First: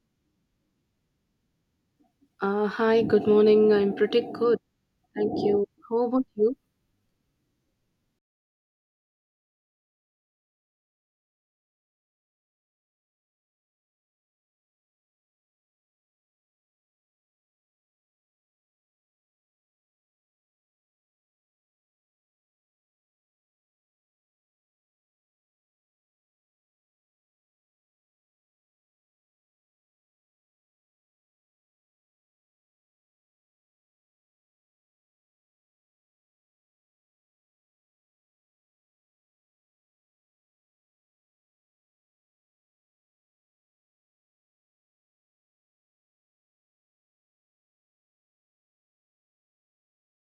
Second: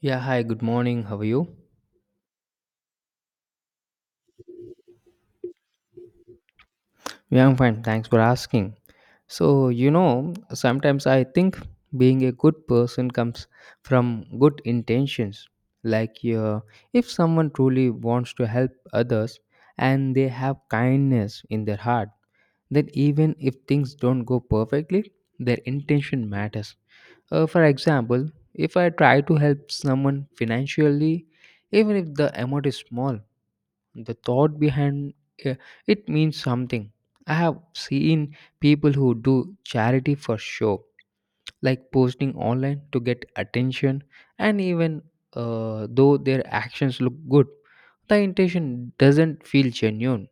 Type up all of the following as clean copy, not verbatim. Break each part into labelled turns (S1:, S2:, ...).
S1: Yeah, hi, good morning. How are you?
S2: Hi, good morning. I'm pretty good. Thank you. How about you?
S1: Yeah, I'm fine. Thanks for asking. So, sometimes I think being a good person comes from good intentions. Like, if someone truly wants to help others and they have kindness in their heart, then even if things don't go perfectly, their intention matters. For example, if I try to help someone financially, even if the amount is small, the thought behind uh, it means something. I have seen people who do charity for show, like posting online to get attention. And even though their actions look good, the intention doesn't feel genuine.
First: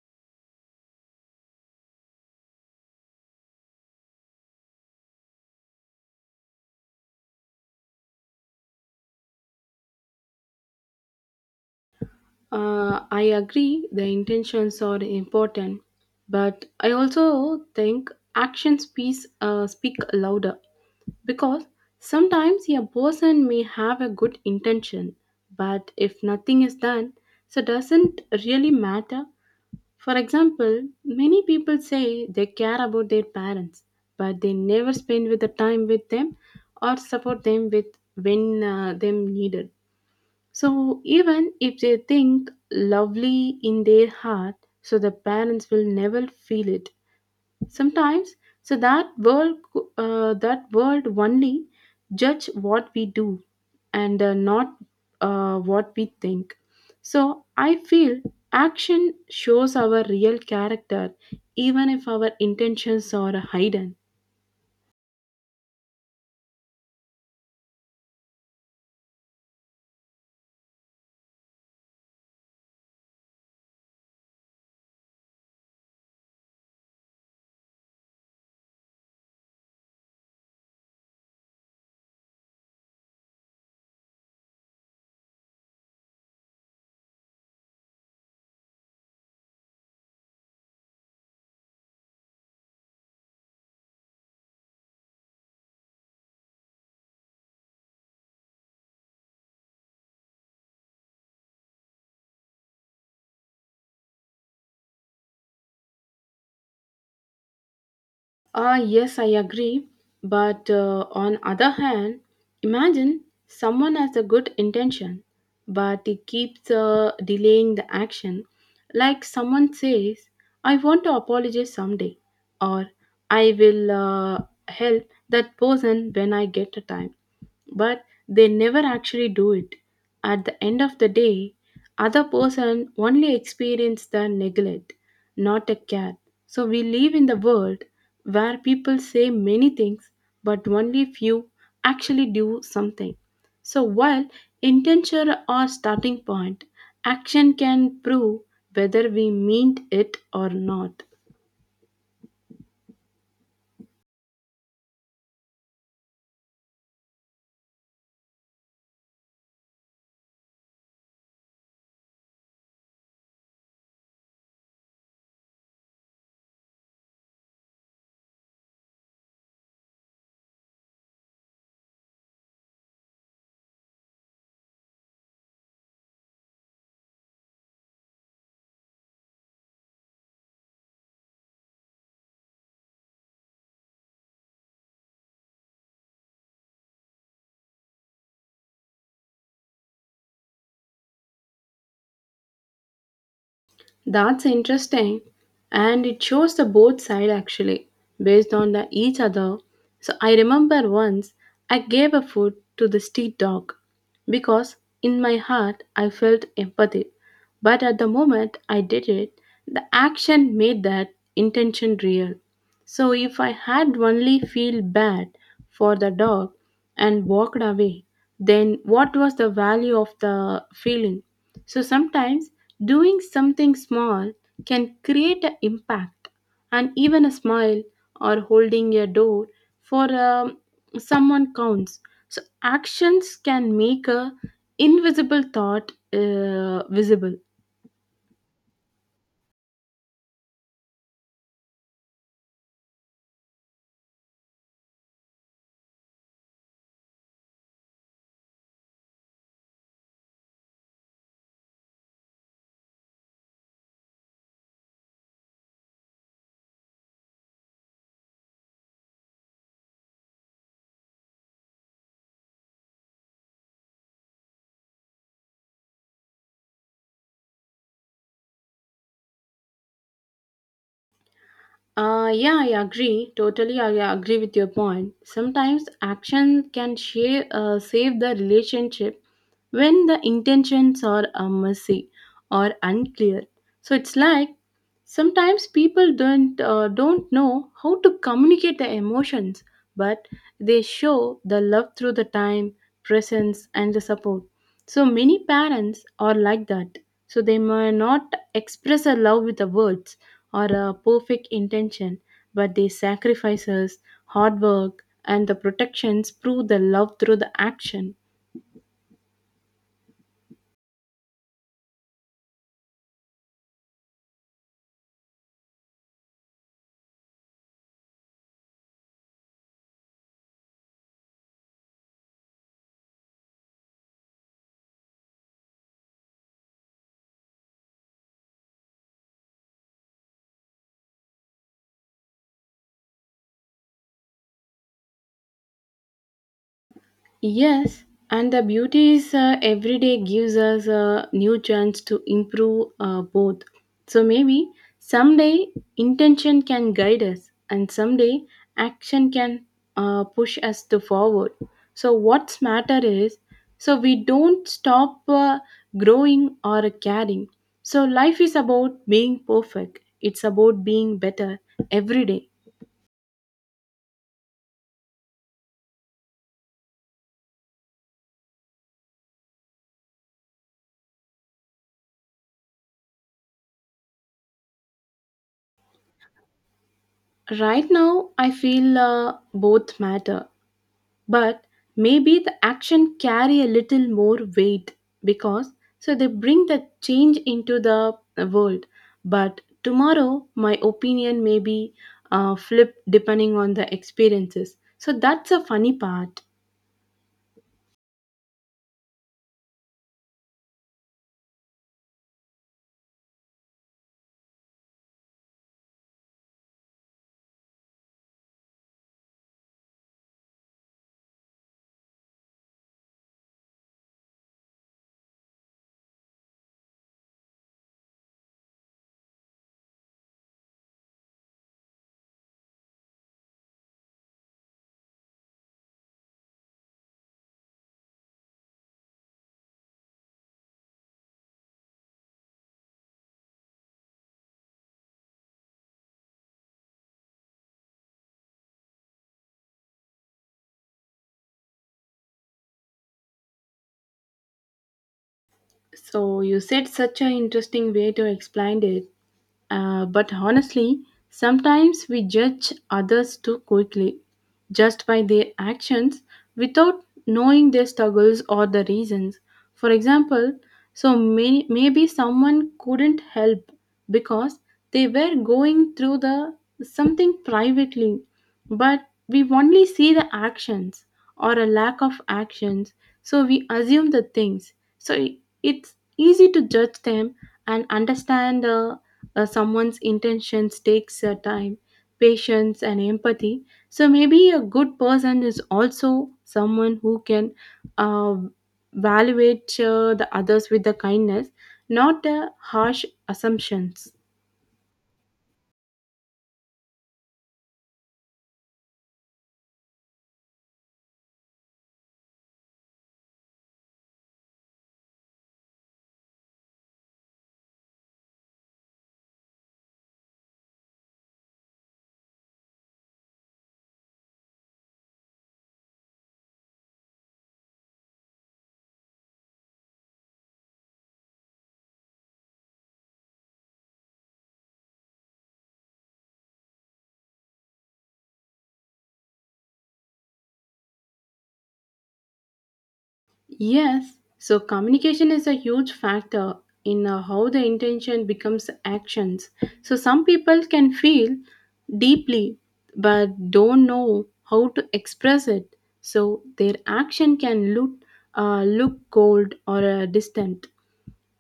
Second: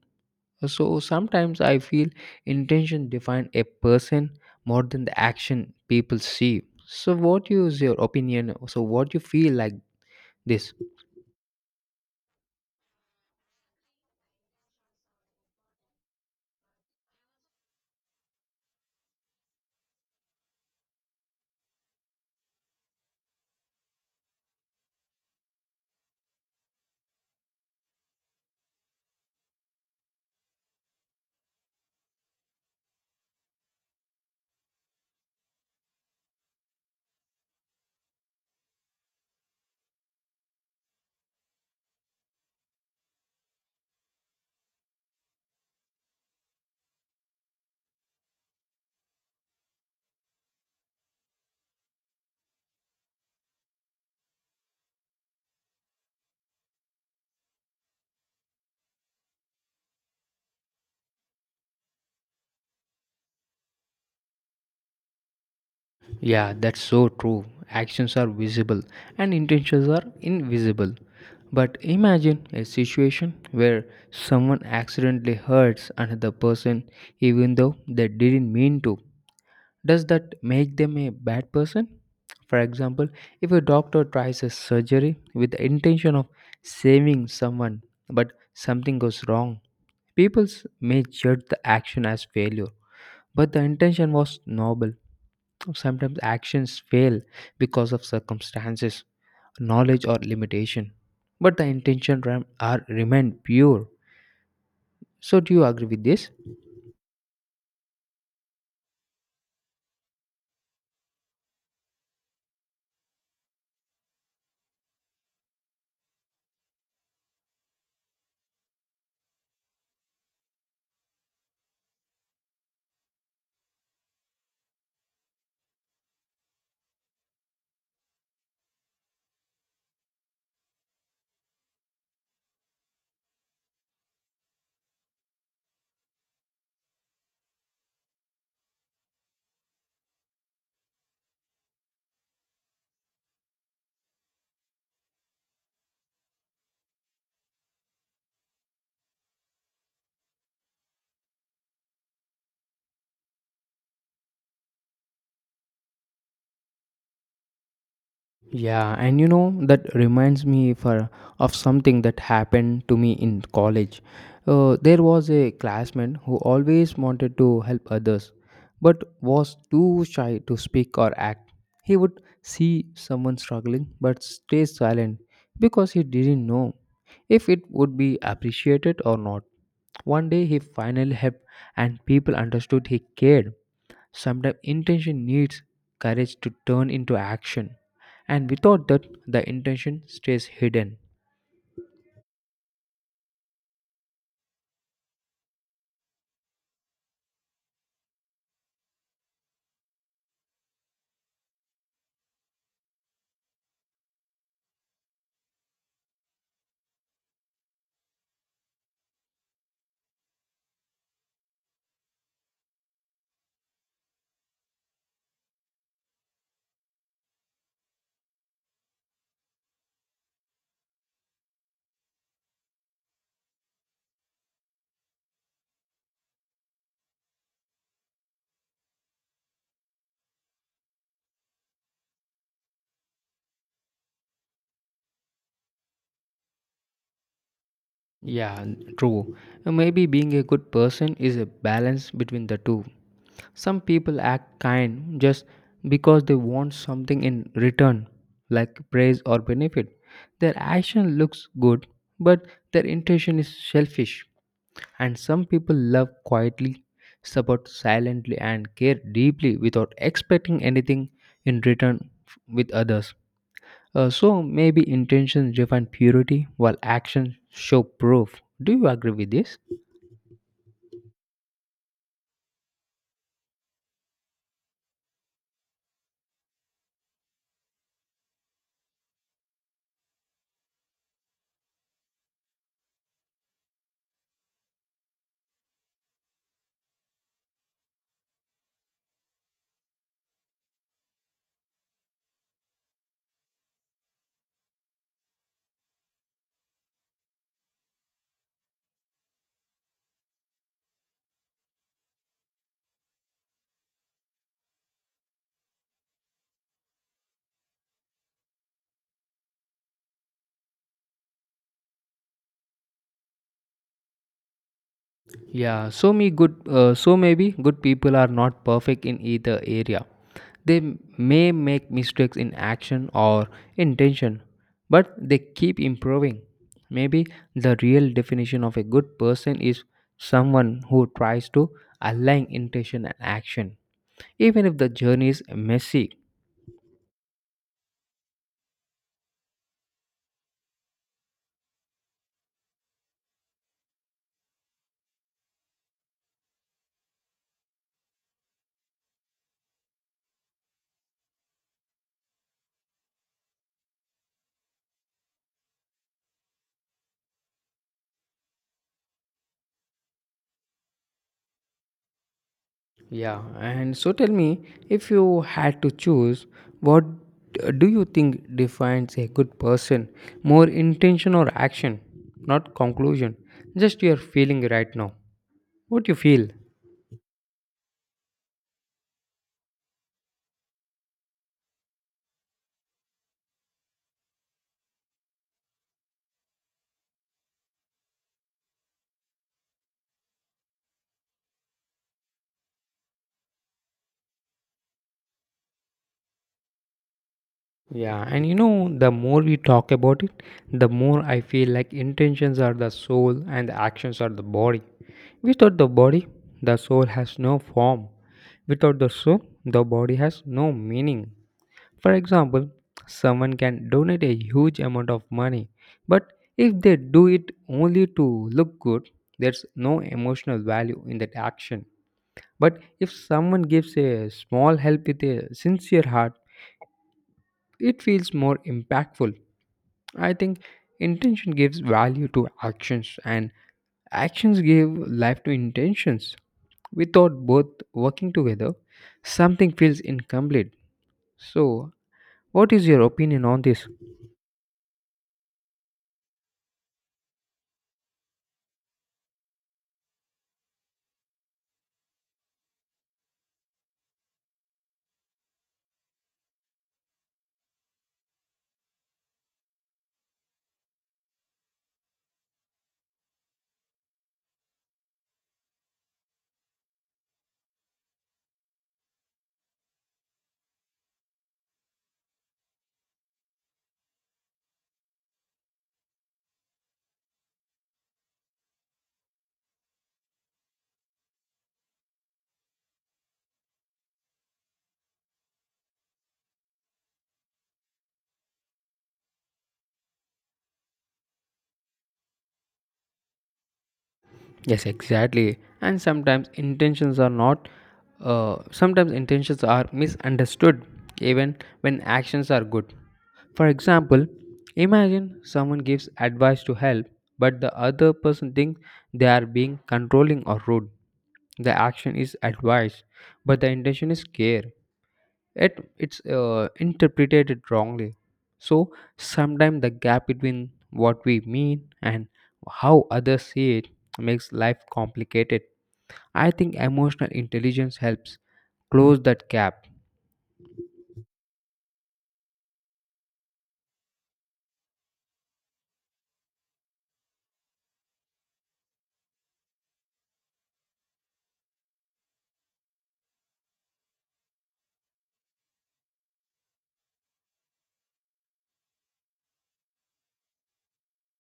S1: So sometimes I feel intention define a person more than the action people see. So what is your opinion? So what you feel like this?
S2: I agree the intentions are important, but I also think actions speak louder because sometimes a person may have a good intention, but if nothing is done, so doesn't really matter. For example, many people say they care about their parents, but they never spend with the time with them or support them with when them needed. So even if they think lovely in their heart, so the parents will never feel it. Sometimes, so that world only judge what we do and not what we think. So I feel action shows our real character even if our intentions are hidden.
S1: Yeah, that's so true. Actions are visible and intentions are invisible. But imagine a situation where someone accidentally hurts another person even though they didn't mean to. Does that make them a bad person? For example, if a doctor tries a surgery with the intention of saving someone but something goes wrong, people may judge the action as failure, but the intention was noble. Sometimes actions fail because of circumstances, knowledge, or limitation, but the intention rem- are remain pure. So, do you agree with this?
S2: Ah, yes, I agree. But on other hand, imagine someone has a good intention, but he keeps delaying the action. Like someone says, "I want to apologize someday," or "I will help that person when I get a time," but they never actually do it. At the end of the day, other person only experience the neglect, not a care. So we live in the world where people say many things but only few actually do something. So while intention or starting point, action can prove whether we meant it or not.
S1: Yeah, and that reminds me for of something that happened to me in college. There was a classmate who always wanted to help others, but was too shy to speak or act. He would see someone struggling but stay silent because he didn't know if it would be appreciated or not. One day he finally helped, and people understood he cared. Sometimes intention needs courage to turn into action, and without that, the intention stays hidden.
S2: That's interesting, and it shows the both side actually, based on the each other. So I remember once I gave a food to the street dog because in my heart I felt empathy, but at the moment I did it, the action made that intention real. So if I had only feel bad for the dog and walked away, then what was the value of the feeling? So sometimes doing something small can create an impact, and even a smile or holding a door for someone counts. So actions can make a invisible thought visible.
S1: Yeah, true. Maybe being a good person is a balance between the two. Some people act kind just because they want something in return, like praise or benefit. Their action looks good, but their intention is selfish. And some people love quietly, support silently, and care deeply without expecting anything in return with others. So maybe intentions define purity while actions show proof. Do you agree with this?
S2: Yeah, I agree. Totally, I agree with your point. Sometimes action can save the relationship when the intentions are messy or unclear. So it's like sometimes people don't know how to communicate their emotions, but they show the love through the time, presence, and the support. So many parents are like that. So they may not express a love with the words or a perfect intention, but they sacrifices, hard work, and the protections prove the love through the action.
S1: Yeah. So me good. So maybe good people are not perfect in either area. They may make mistakes in action or intention, but they keep improving. Maybe the real definition of a good person is someone who tries to align intention and action, even if the journey is messy.
S2: Yes, and the beauty is every day gives us a new chance to improve both. So maybe someday intention can guide us, and someday action can push us to forward. So what's matter is so we don't stop growing or caring. So life is about being perfect. It's about being better every day.
S1: Yeah, and so tell me if you had to choose, what do you think defines a good person? More intention or action, not conclusion. Just your feeling right now. What you feel?
S2: Right now, I feel both matter, but maybe the action carry a little more weight because so they bring the change into the world, but tomorrow my opinion may be flipped depending on the experiences, so that's a funny part.
S1: Yeah, and the more we talk about it, the more I feel like intentions are the soul and the actions are the body. Without the body, the soul has no form. Without the soul, the body has no meaning. For example, someone can donate a huge amount of money, but if they do it only to look good, there's no emotional value in that action. But if someone gives a small help with a sincere heart, it feels more impactful. I think intention gives value to actions, and actions give life to intentions. Without both working together, something feels incomplete. So, what is your opinion on this?
S2: So you said such an interesting way to explain it. But honestly, sometimes we judge others too quickly, just by their actions, without knowing their struggles or the reasons. For example, so maybe someone couldn't help because they were going through the something privately, but we only see the actions or a lack of actions, so we assume the things. So it's easy to judge them and understand someone's intentions takes time, patience, and empathy. So maybe a good person is also someone who can uh, evaluate the others with the kindness, not harsh assumptions.
S1: Yes, exactly. And sometimes intentions are not, sometimes intentions are misunderstood even when actions are good. For example, imagine someone gives advice to help, but the other person thinks they are being controlling or rude. The action is advice, but the intention is care. It's interpreted it wrongly. So sometimes the gap between what we mean and how others see it makes life complicated. I think emotional intelligence helps close that gap.
S2: Yes, so communication is a huge factor in how the intention becomes actions. So some people can feel deeply but don't know how to express it. So their action can look cold or distant.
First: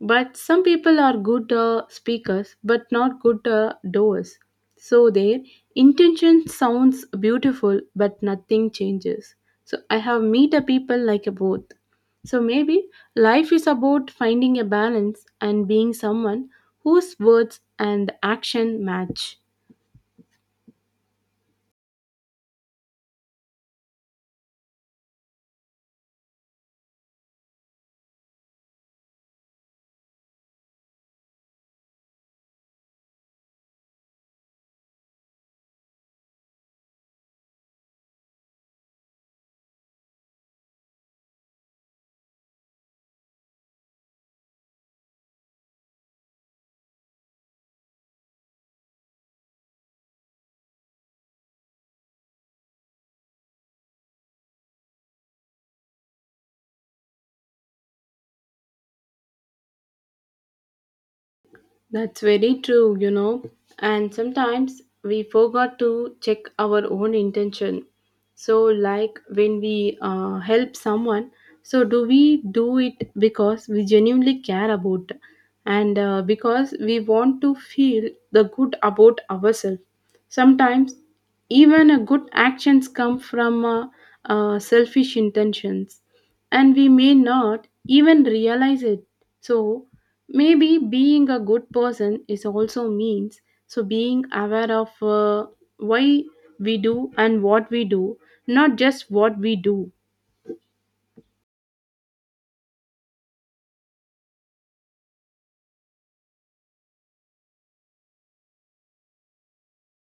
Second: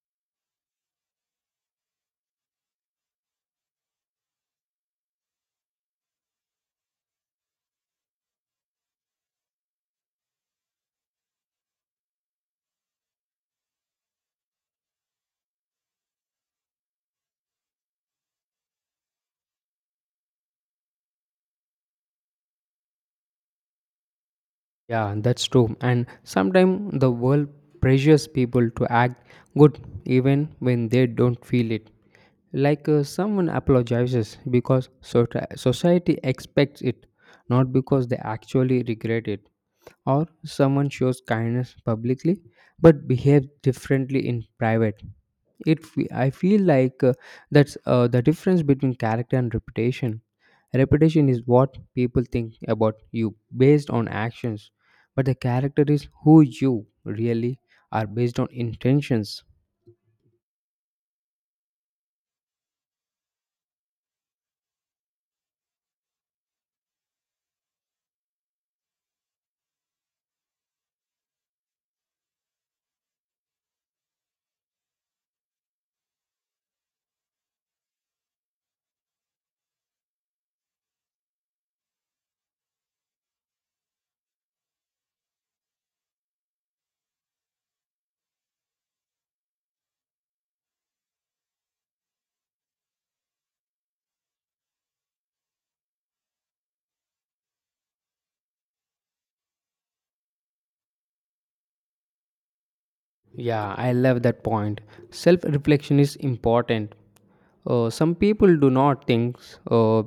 S2: But some people are good speakers but not good doers. So their intention sounds beautiful but nothing changes. So I have meet a people like a both. So maybe life is about finding a balance and being someone whose words and action match.
S1: Yeah, that's true. And sometimes the world pressures people to act good even when they don't feel it. Like someone apologizes because society expects it, not because they actually regret it, or someone shows kindness publicly but behaves differently in private. I feel like that's the difference between character and reputation. Reputation is what people think about you based on actions, but the character is who you really are based on intentions.
S2: That's very true, you know. And sometimes we forgot to check our own intention. So, like when we help someone, so do we do it because we genuinely care about, and because we want to feel the good about ourselves? Sometimes even a good actions come from selfish intentions and we may not even realize it. So, maybe being a good person is also means so being aware of why we do and what we do, not just what we do.
S1: Yeah, I love that point. Self reflection is important. Some people do not think uh,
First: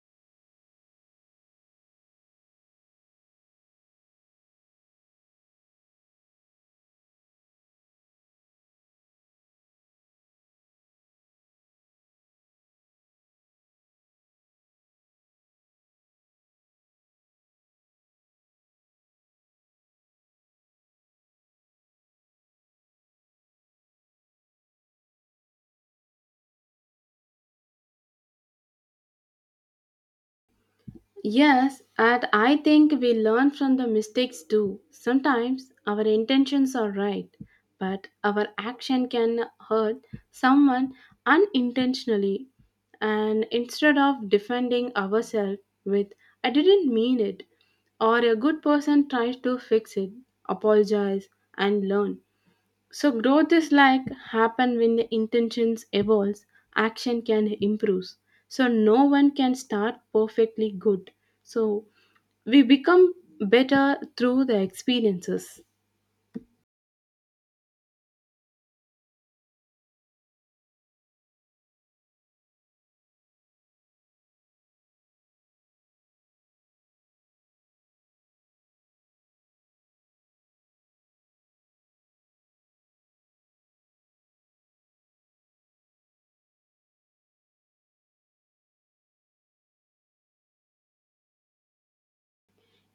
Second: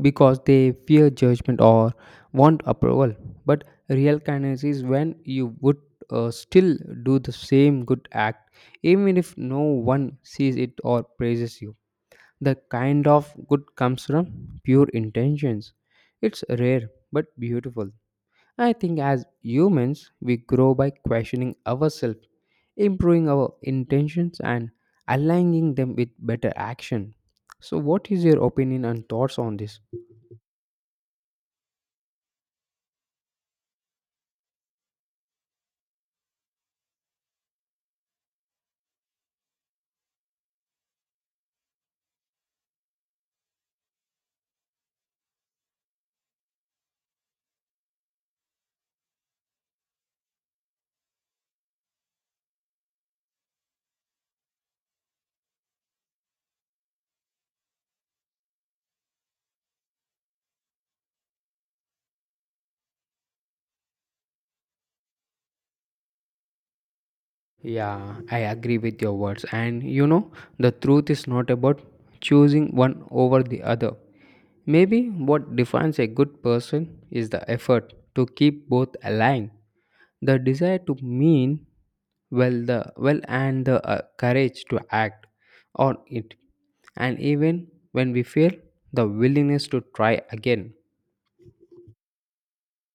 S1: because they fear judgment or want approval. But real kindness is when you would still do the same good act, even if no one sees it or praises you. The kind of good comes from pure intentions. It's rare but beautiful. I think as humans, we grow by questioning ourselves, improving our intentions, and aligning them with better action. So, what is your opinion and thoughts on this?
S2: Yes, and I think we learn from the mistakes too. Sometimes our intentions are right, but our action can hurt someone unintentionally. And instead of defending ourselves with, "I didn't mean it," or a good person tries to fix it, apologize, and learn. So growth is like happen when the intentions evolves, action can improve. So no one can start perfectly good. So we become better through the experiences.
S1: Yeah, I agree with your words. And the truth is not about choosing one over the other. Maybe what defines a good person is the effort to keep both aligned, the desire to mean well the well and the courage to act on it, and even when we fail, the willingness to try again.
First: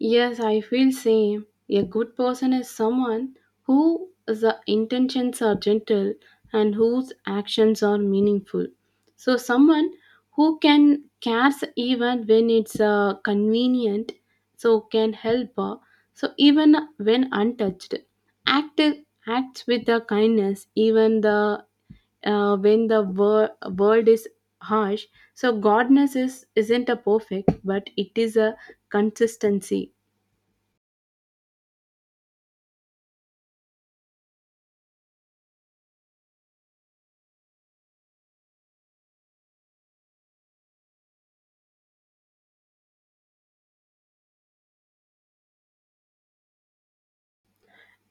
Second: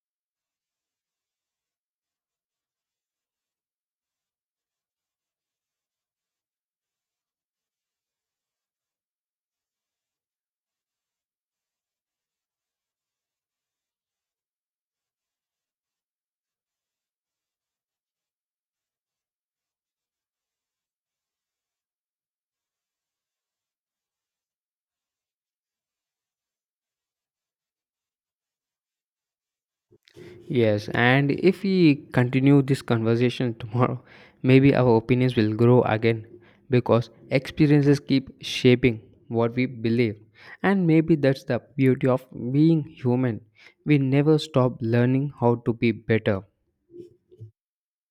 S2: Yes, I feel same. A good person is someone who the intentions are gentle and whose actions are meaningful. So someone who can cares even when it's convenient, so can help. So even when untouched, act acts with the kindness even the when the world is harsh. So godness is isn't a perfect, but it is a consistency.
S1: Yes, and if we continue this conversation tomorrow, maybe our opinions will grow again, because experiences keep shaping what we believe. And maybe that's the beauty of being human. We never stop learning how to be better.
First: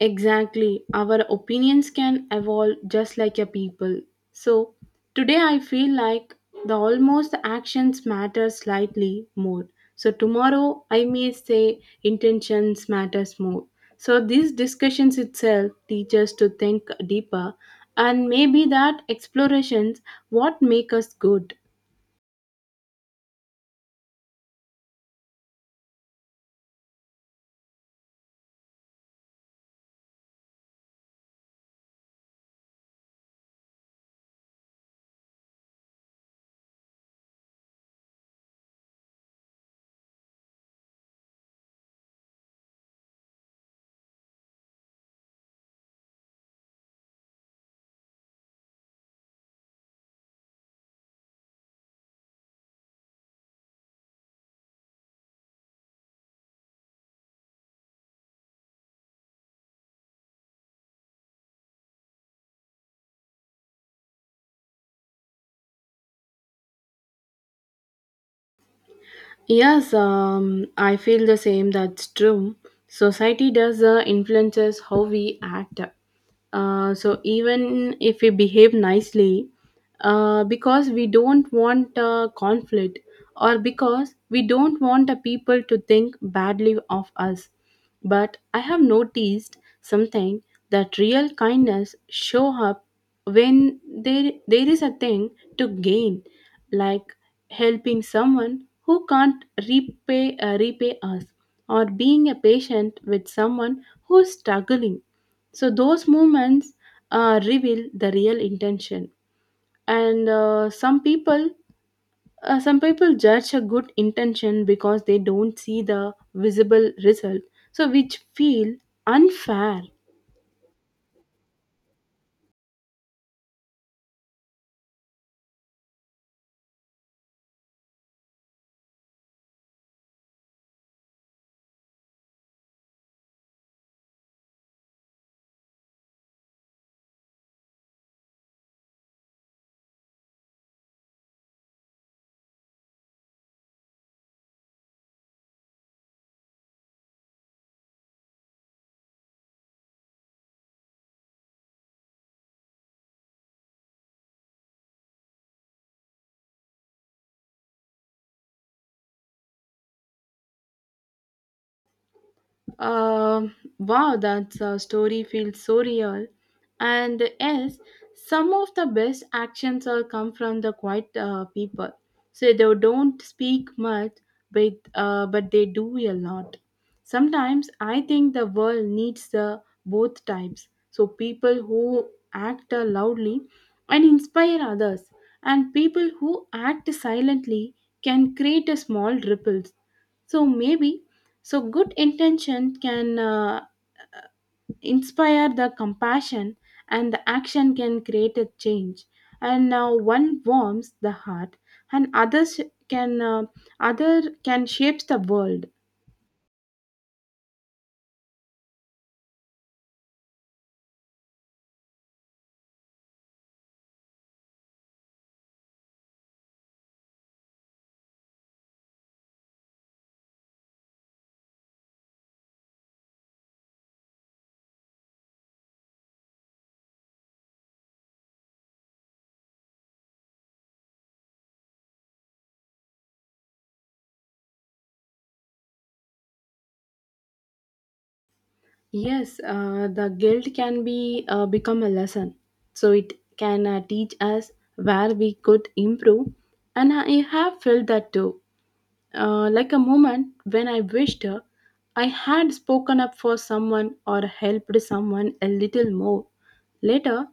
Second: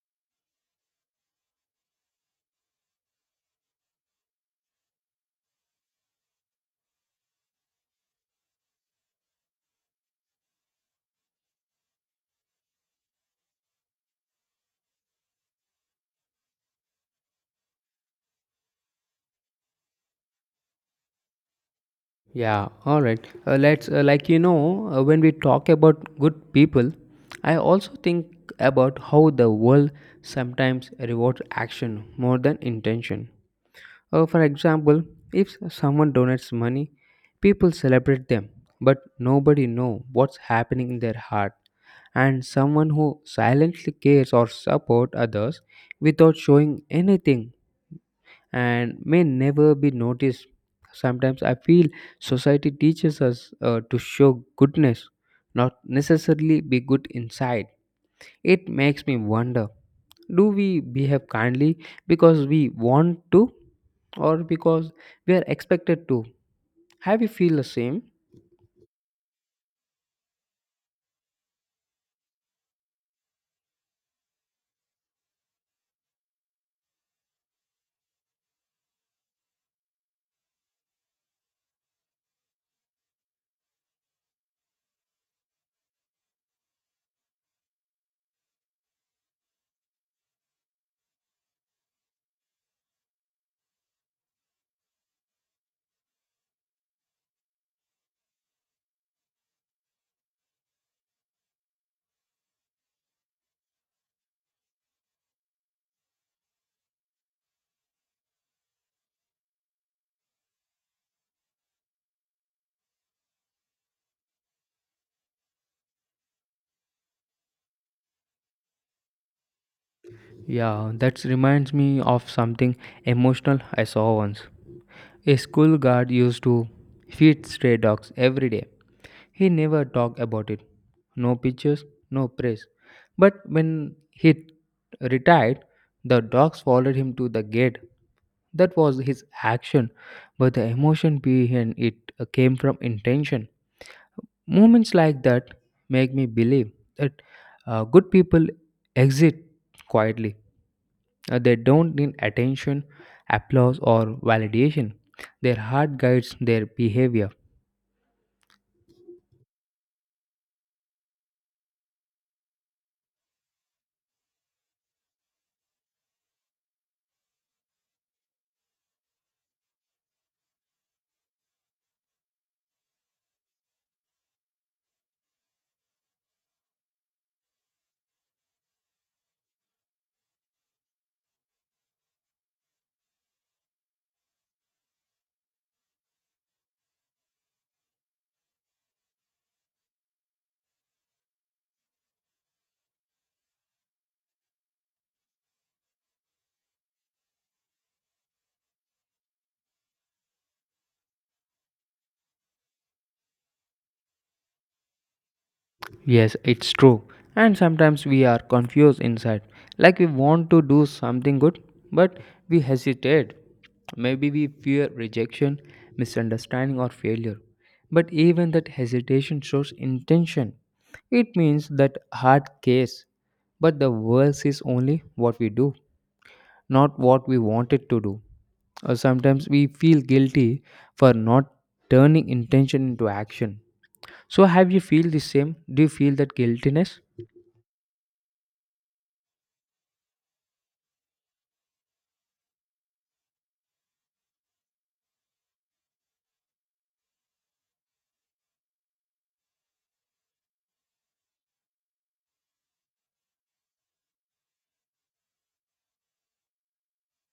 S2: Exactly. Our opinions can evolve just like a people. So today I feel like the almost actions matter slightly more. So tomorrow I may say intentions matters more. So these discussions itself teach us to think deeper, and maybe that explorations what make us good.
S1: Yeah, all right. Let's like, when we talk about good people, I also think about how the world sometimes rewards action more than intention. For example, if someone donates money, people celebrate them, but nobody know what's happening in their heart. And someone who silently cares or support others without showing anything and may never be noticed. Sometimes I feel society teaches us to show goodness, not necessarily be good inside. It makes me wonder, do we behave kindly because we want to or because we are expected to? Have you feel the same?
S2: Yes, I feel the same. That's true. Society does influences how we act. So even if we behave nicely, because we don't want conflict, or because we don't want people to think badly of us. But I have noticed something that real kindness show up when there is a thing to gain, like helping someone who can't repay us, or being a patient with someone who's struggling. So those moments reveal the real intention, and some people judge a good intention because they don't see the visible result, so which feel unfair.
S1: Yeah, that reminds me of something emotional I saw once. A school guard used to feed stray dogs every day. He never talked about it. No pictures, no praise. But when he retired, the dogs followed him to the gate. That was his action, but the emotion behind it came from intention. Moments like that make me believe that good people exist quietly. They don't need attention, applause, or validation. Their heart guides their behavior.
S2: Wow, that story feels so real. And yes, some of the best actions all come from the quiet people. So they don't speak much, but they do a lot. Sometimes I think the world needs the both types. So people who act loudly and inspire others, and people who act silently can create a small ripples. So maybe so good intention can inspire the compassion, and the action can create a change, and now one warms the heart, and others can other can shapes the world.
S1: Yes, it's true. And sometimes we are confused inside. Like we want to do something good, but we hesitate. Maybe we fear rejection, misunderstanding, or failure. But even that hesitation shows intention. It means that heart cares, but the world sees only what we do, not what we wanted to do. Sometimes we feel guilty for not turning intention into action. So, have you feel the same? Do you feel that guiltiness?
S2: Yes, the guilt can be become a lesson. So it can teach us where we could improve, and I have felt that too, like a moment when I wished I had spoken up for someone or helped someone a little more. Later,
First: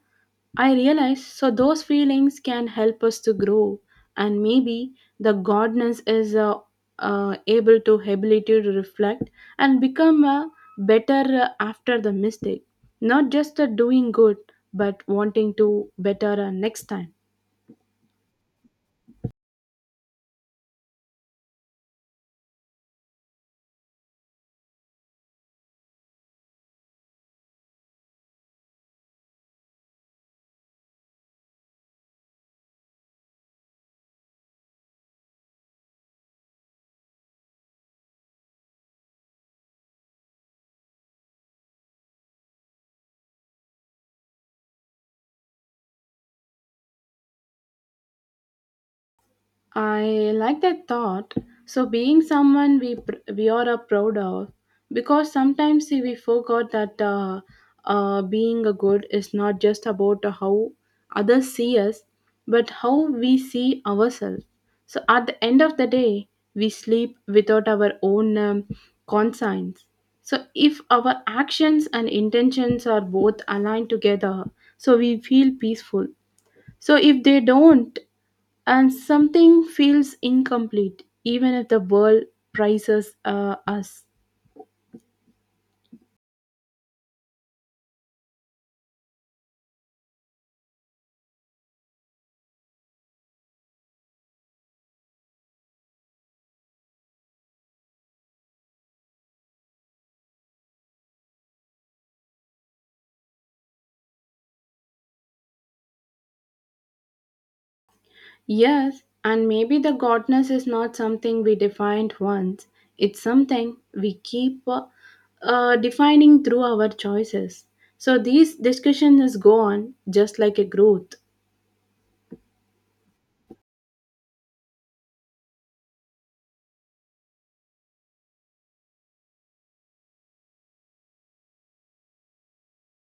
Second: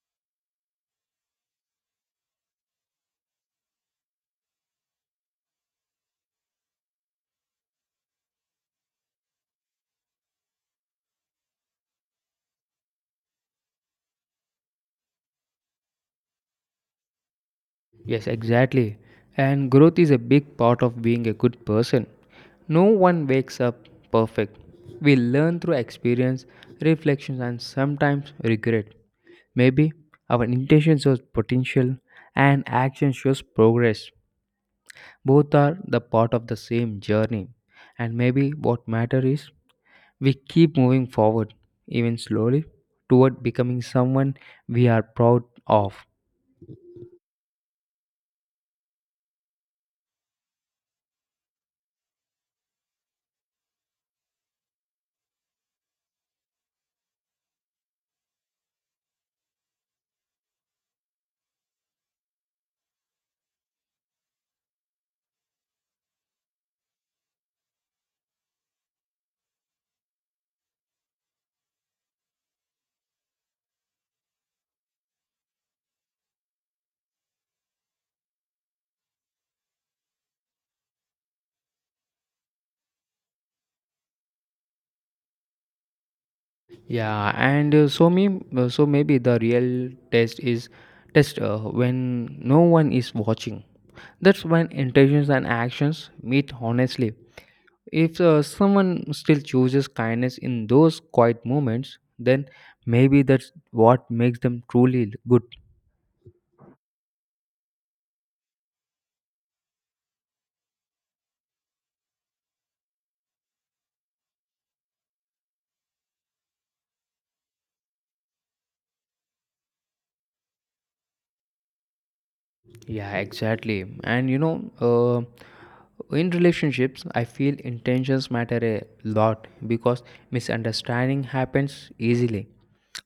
S2: I realized so those feelings can help us to grow, and maybe the godness is able to ability to reflect and become better after the mistake. Not just doing good, but wanting to better next time.
S1: Yes, exactly. And growth is a big part of being a good person. No one wakes up perfect. We learn through experience, reflections, and sometimes regret. Maybe our intention shows potential and action shows progress. Both are the part of the same journey, and maybe what matters is we keep moving forward, even slowly, toward becoming someone we are proud of.
S2: I like that thought. So, being someone we are a proud of, because sometimes we forgot that being a good is not just about how others see us, but how we see ourselves. So, at the end of the day, we sleep without our own conscience. So, if our actions and intentions are both aligned together, so we feel peaceful. So, if they don't, and something feels incomplete even if the world prizes us.
S1: Yeah, and so maybe the real test is test when no one is watching. That's when intentions and actions meet honestly. If someone still chooses kindness in those quiet moments, then maybe that's what makes them truly good.
S2: Yes, and maybe the godness is not something we defined once, it's something we keep defining through our choices, so these discussions go on just like a growth.
S1: Yeah, exactly. And in relationships, I feel intentions matter a lot because misunderstanding happens easily.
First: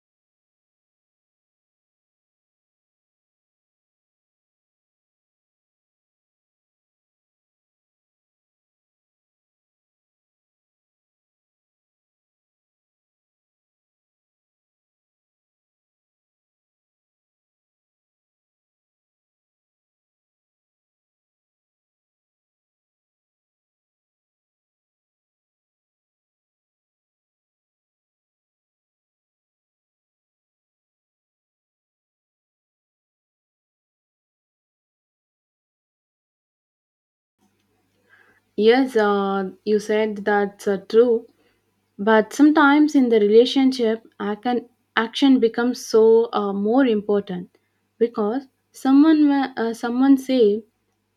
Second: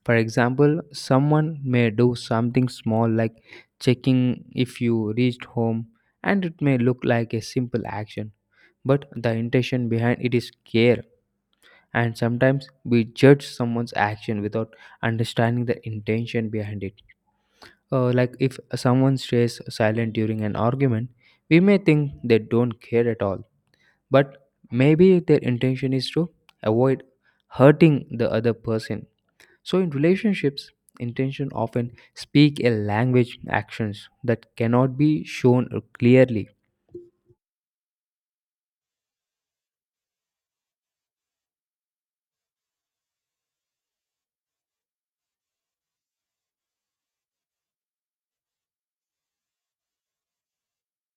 S1: For example, someone may do something small like checking if you reached home, and it may look like a simple action, but the intention behind it is care. And sometimes we judge someone's action without understanding the intention behind it. Like if someone stays silent during an argument, we may think they don't care at all, but maybe their intention is to avoid hurting the other person. So in relationships, intention often speak a language actions that cannot be shown clearly.
S2: Yes, you said that's true, but sometimes in the relationship, action becomes so more important, because someone say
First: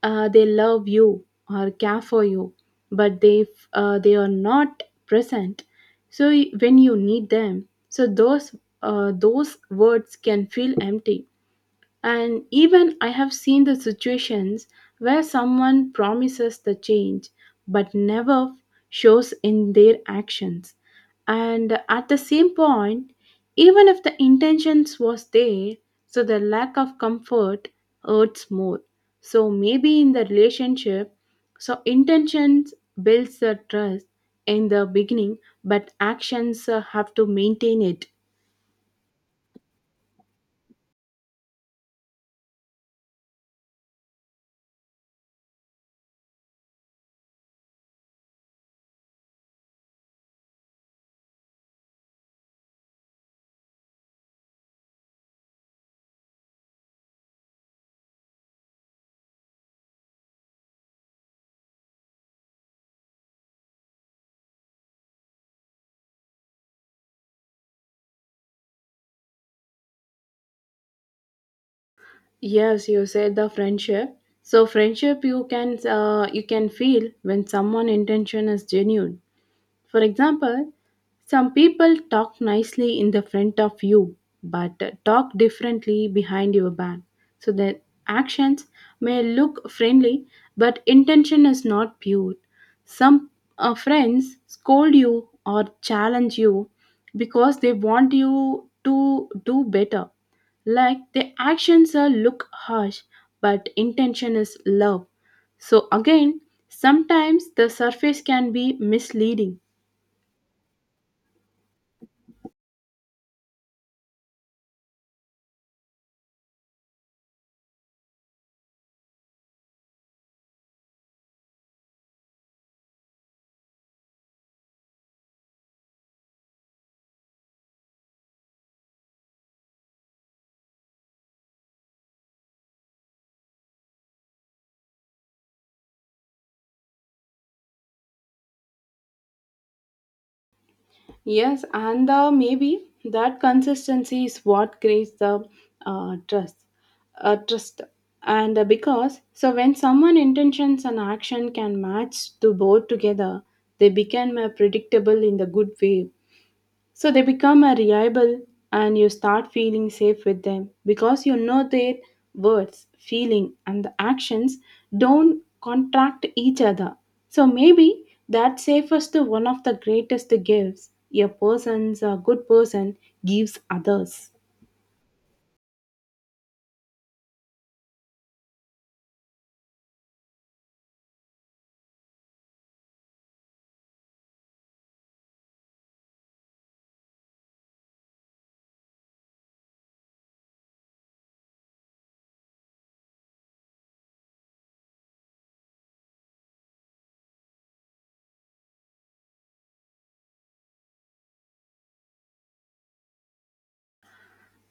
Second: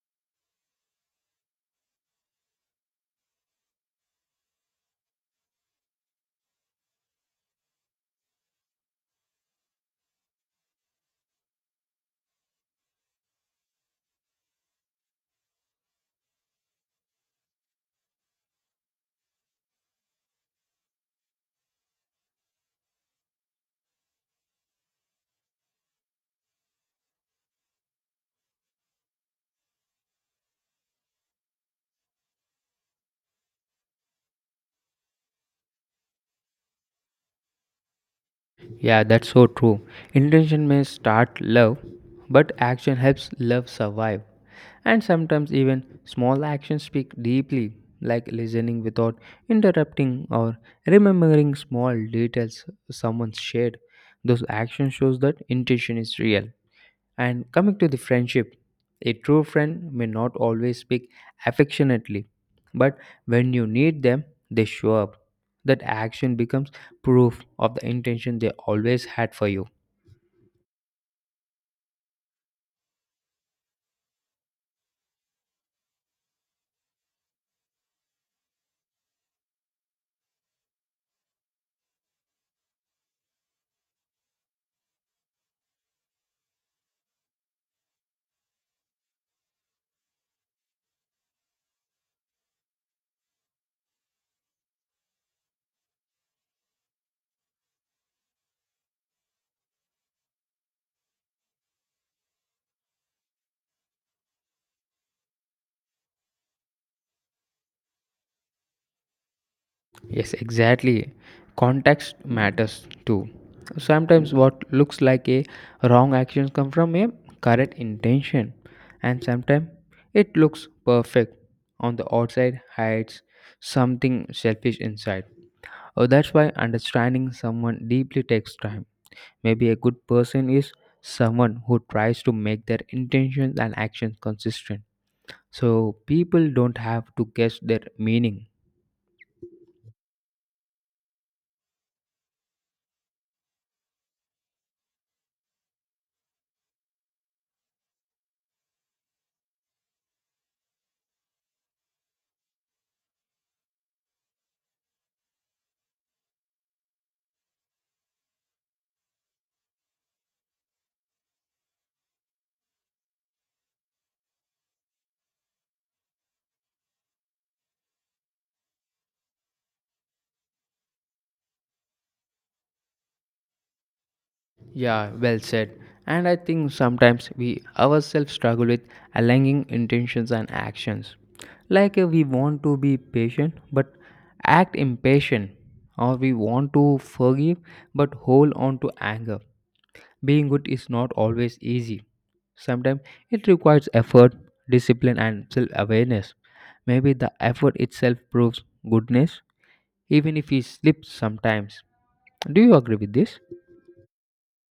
S2: they love you or care for you, but they are not present, so when you need them, so those words can feel empty. And even I have seen the situations where someone promises the change but never shows in their actions. And at the same point, even if the intentions was there, so the lack of comfort hurts more. So maybe in the relationship, so intentions builds the trust in the beginning, but actions have to maintain it.
S1: Yeah, that's so true. Intention may start love, but action helps love survive. And sometimes even small actions speak deeply, like listening without interrupting or remembering small details someone shared. Those actions shows that intention is real. And coming to the friendship, a true friend may not always speak affectionately, but when you need them, they show up. That action becomes proof of the intention they always had for you.
S2: Yes, you said the friendship. So friendship you can feel when someone intention is genuine. For example, some people talk nicely in the front of you but talk differently behind your back. So their actions may look friendly but intention is not pure. Some friends scold you or challenge you because they want you to do better. Like their actions are look harsh but intention is love. So again, sometimes the surface can be misleading.
S1: Yes, exactly. Context matters too. Sometimes what looks like a wrong action comes from a correct intention, and sometimes it looks perfect on the outside hides something selfish inside. Oh, that's why understanding someone deeply takes time. Maybe a good person is someone who tries to make their intentions and actions consistent, so people don't have to guess their meaning.
S2: Yes, and maybe that consistency is what creates the trust. Trust. And because, so when someone intentions and action can match to both together, they become predictable in the good way. So they become a reliable, and you start feeling safe with them because you know their words, feeling and the actions don't contract each other. So maybe that safest one of the greatest gifts a person's a good person gives others.
S1: Yeah, well said. And I think sometimes we ourselves struggle with aligning intentions and actions. Like we want to be patient but act impatient, or we want to forgive but hold on to anger. Being good is not always easy. Sometimes it requires effort, discipline, and self awareness. Maybe the effort itself proves goodness, even if we slip sometimes. Do you agree with this?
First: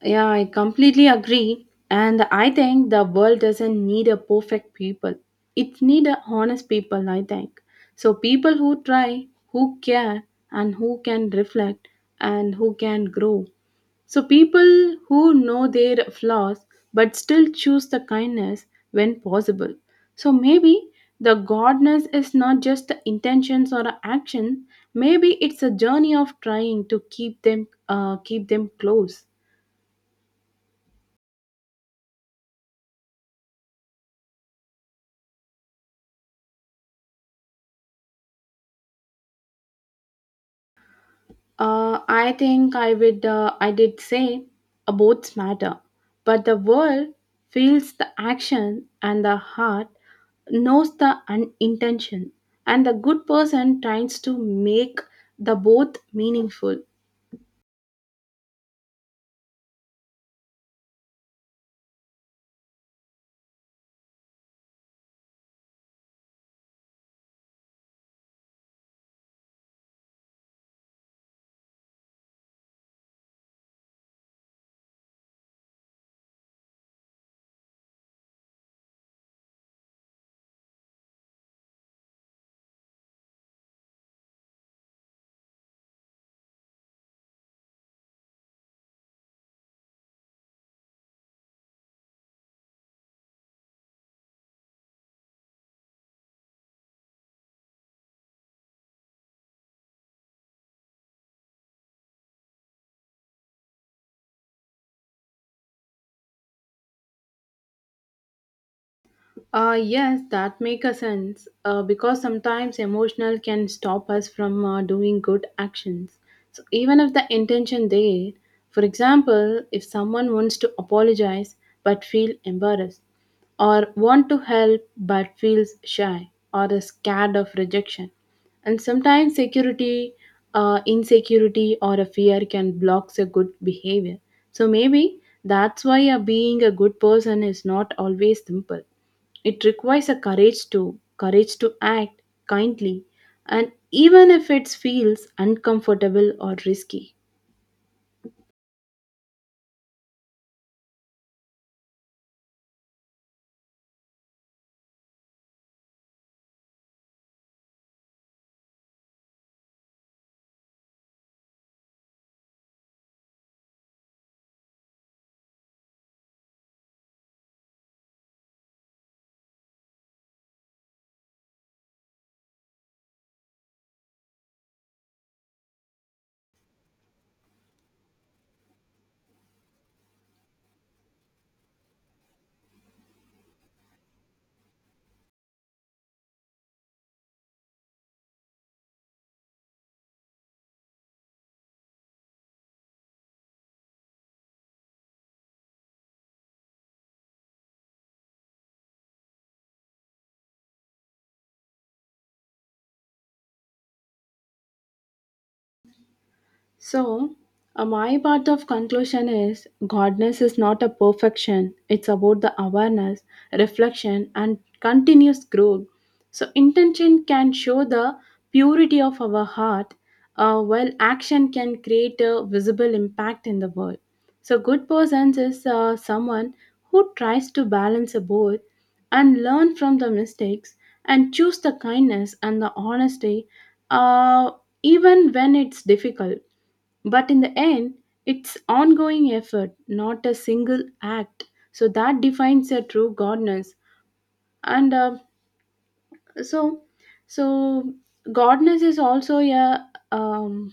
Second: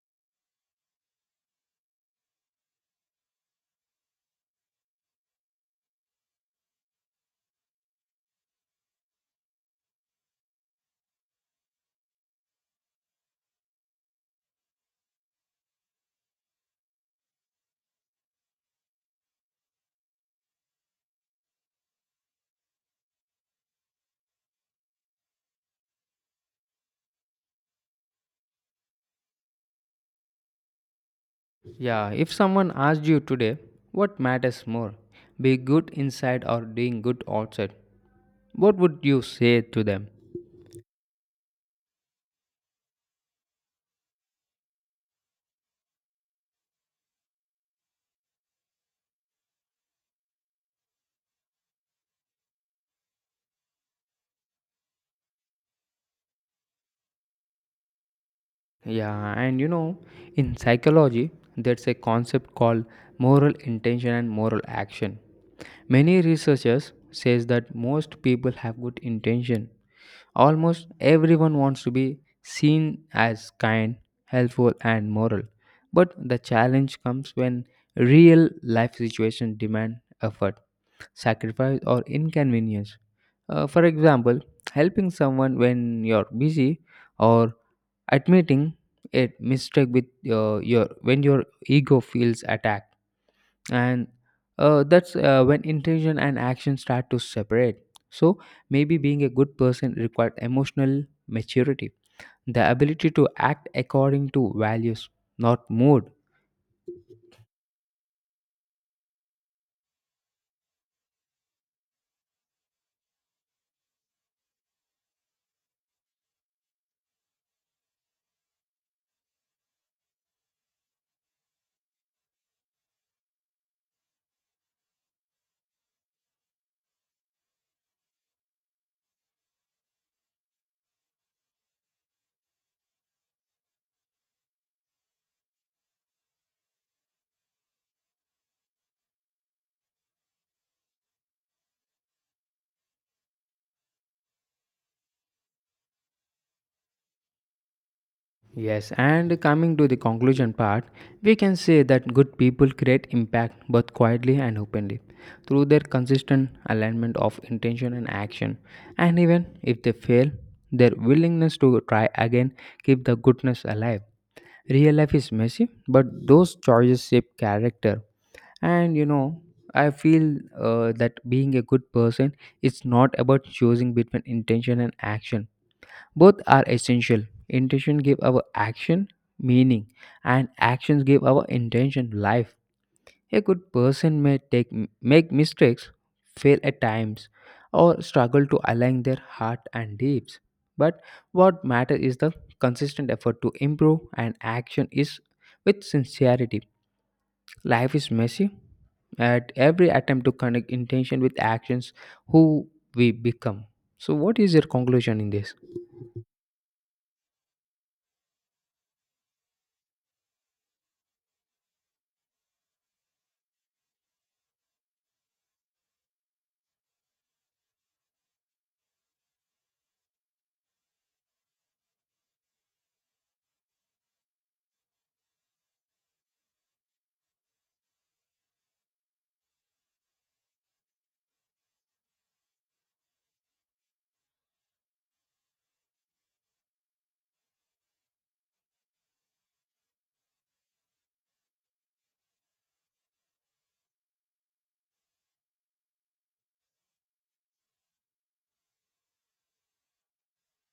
S2: Yeah, I completely agree. And I think the world doesn't need a perfect people. It need a honest people, I think. So people who try, who care, and who can reflect and who can grow. So people who know their flaws but still choose the kindness when possible. So maybe the godness is not just the intentions or a action. Maybe it's a journey of trying to keep them close.
S1: Yeah, if someone asked you today, what matters more, being good inside or doing good outside, what would you say to them?
S2: I think I would. I did say both matter, but the world feels the action, and the heart knows the intention, and the good person tries to make the both meaningful.
S1: Yeah, and in psychology, there's a concept called moral intention and moral action. Many researchers says that most people have good intention. Almost everyone wants to be seen as kind, helpful and moral. But the challenge comes when real life situations demand effort, sacrifice or inconvenience. For example, helping someone when you're busy or admitting a mistake with your when your ego feels attacked. And that's when intention and action start to separate. So maybe being a good person required emotional maturity, the ability to act according to values, not mood.
S2: Yes, that makes a sense because sometimes emotional can stop us from doing good actions. So even if the intention there, for example, if someone wants to apologize but feel embarrassed, or want to help but feels shy or is scared of rejection, and sometimes security, insecurity, or a fear can block a good behavior. So maybe that's why being a good person is not always simple. It requires a courage to act kindly and even if it feels uncomfortable or risky.
S1: Yes, and coming to the conclusion part, we can say that good people create impact both quietly and openly through their consistent alignment of intention and action. And even if they fail, their willingness to try again keep the goodness alive. Real life is messy, but those choices shape character. And I feel that being a good person is not about choosing between intention and action. Both are essential. Intention give our action meaning, and actions give our intention life. A good person may take make mistakes, fail at times, or struggle to align their heart and deeds. But what matters is the consistent effort to improve, and action is with sincerity. Life is messy. At every attempt to connect intention with actions, who we become. So, what is your conclusion in this?
S2: So, my part of conclusion is godness is not a perfection. It's about the awareness, reflection, and continuous growth. So, intention can show the purity of our heart, while action can create a visible impact in the world. So, good persons is someone who tries to balance both and learn from the mistakes and choose the kindness and the honesty, uh, even when it's difficult. But in the end, it's ongoing effort, not a single act. So that defines a true godness. And so, so, godness is also a um,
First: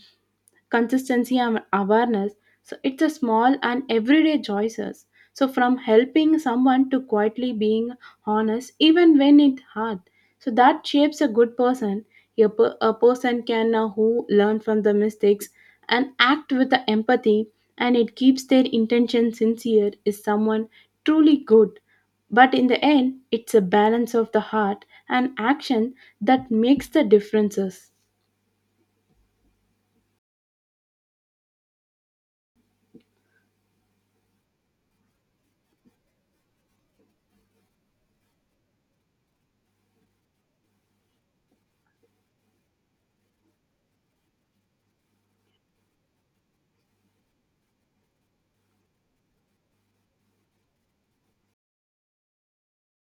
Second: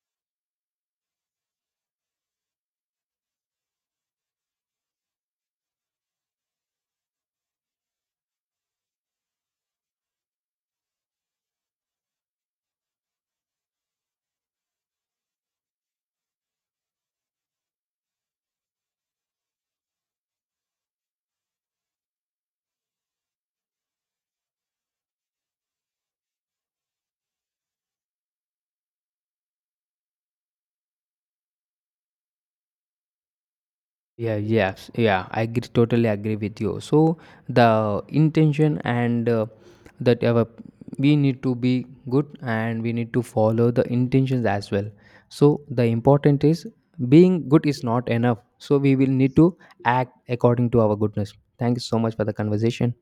S2: consistency and awareness. So it's a small and everyday choices. So from helping someone to quietly being honest, even when it's hard. So that shapes a good person. A person can who learn from the mistakes and act with the empathy and it keeps their intention sincere is someone truly good. But in the end, it's a balance of the heart and action that makes the differences.
S1: Yeah, yes, yeah, I agree, totally agree with you. So the intention and that our, we need to be good and we need to follow the intentions as well. So the important is being good is not enough. So we will need to act according to our goodness. Thank you so much for the conversation.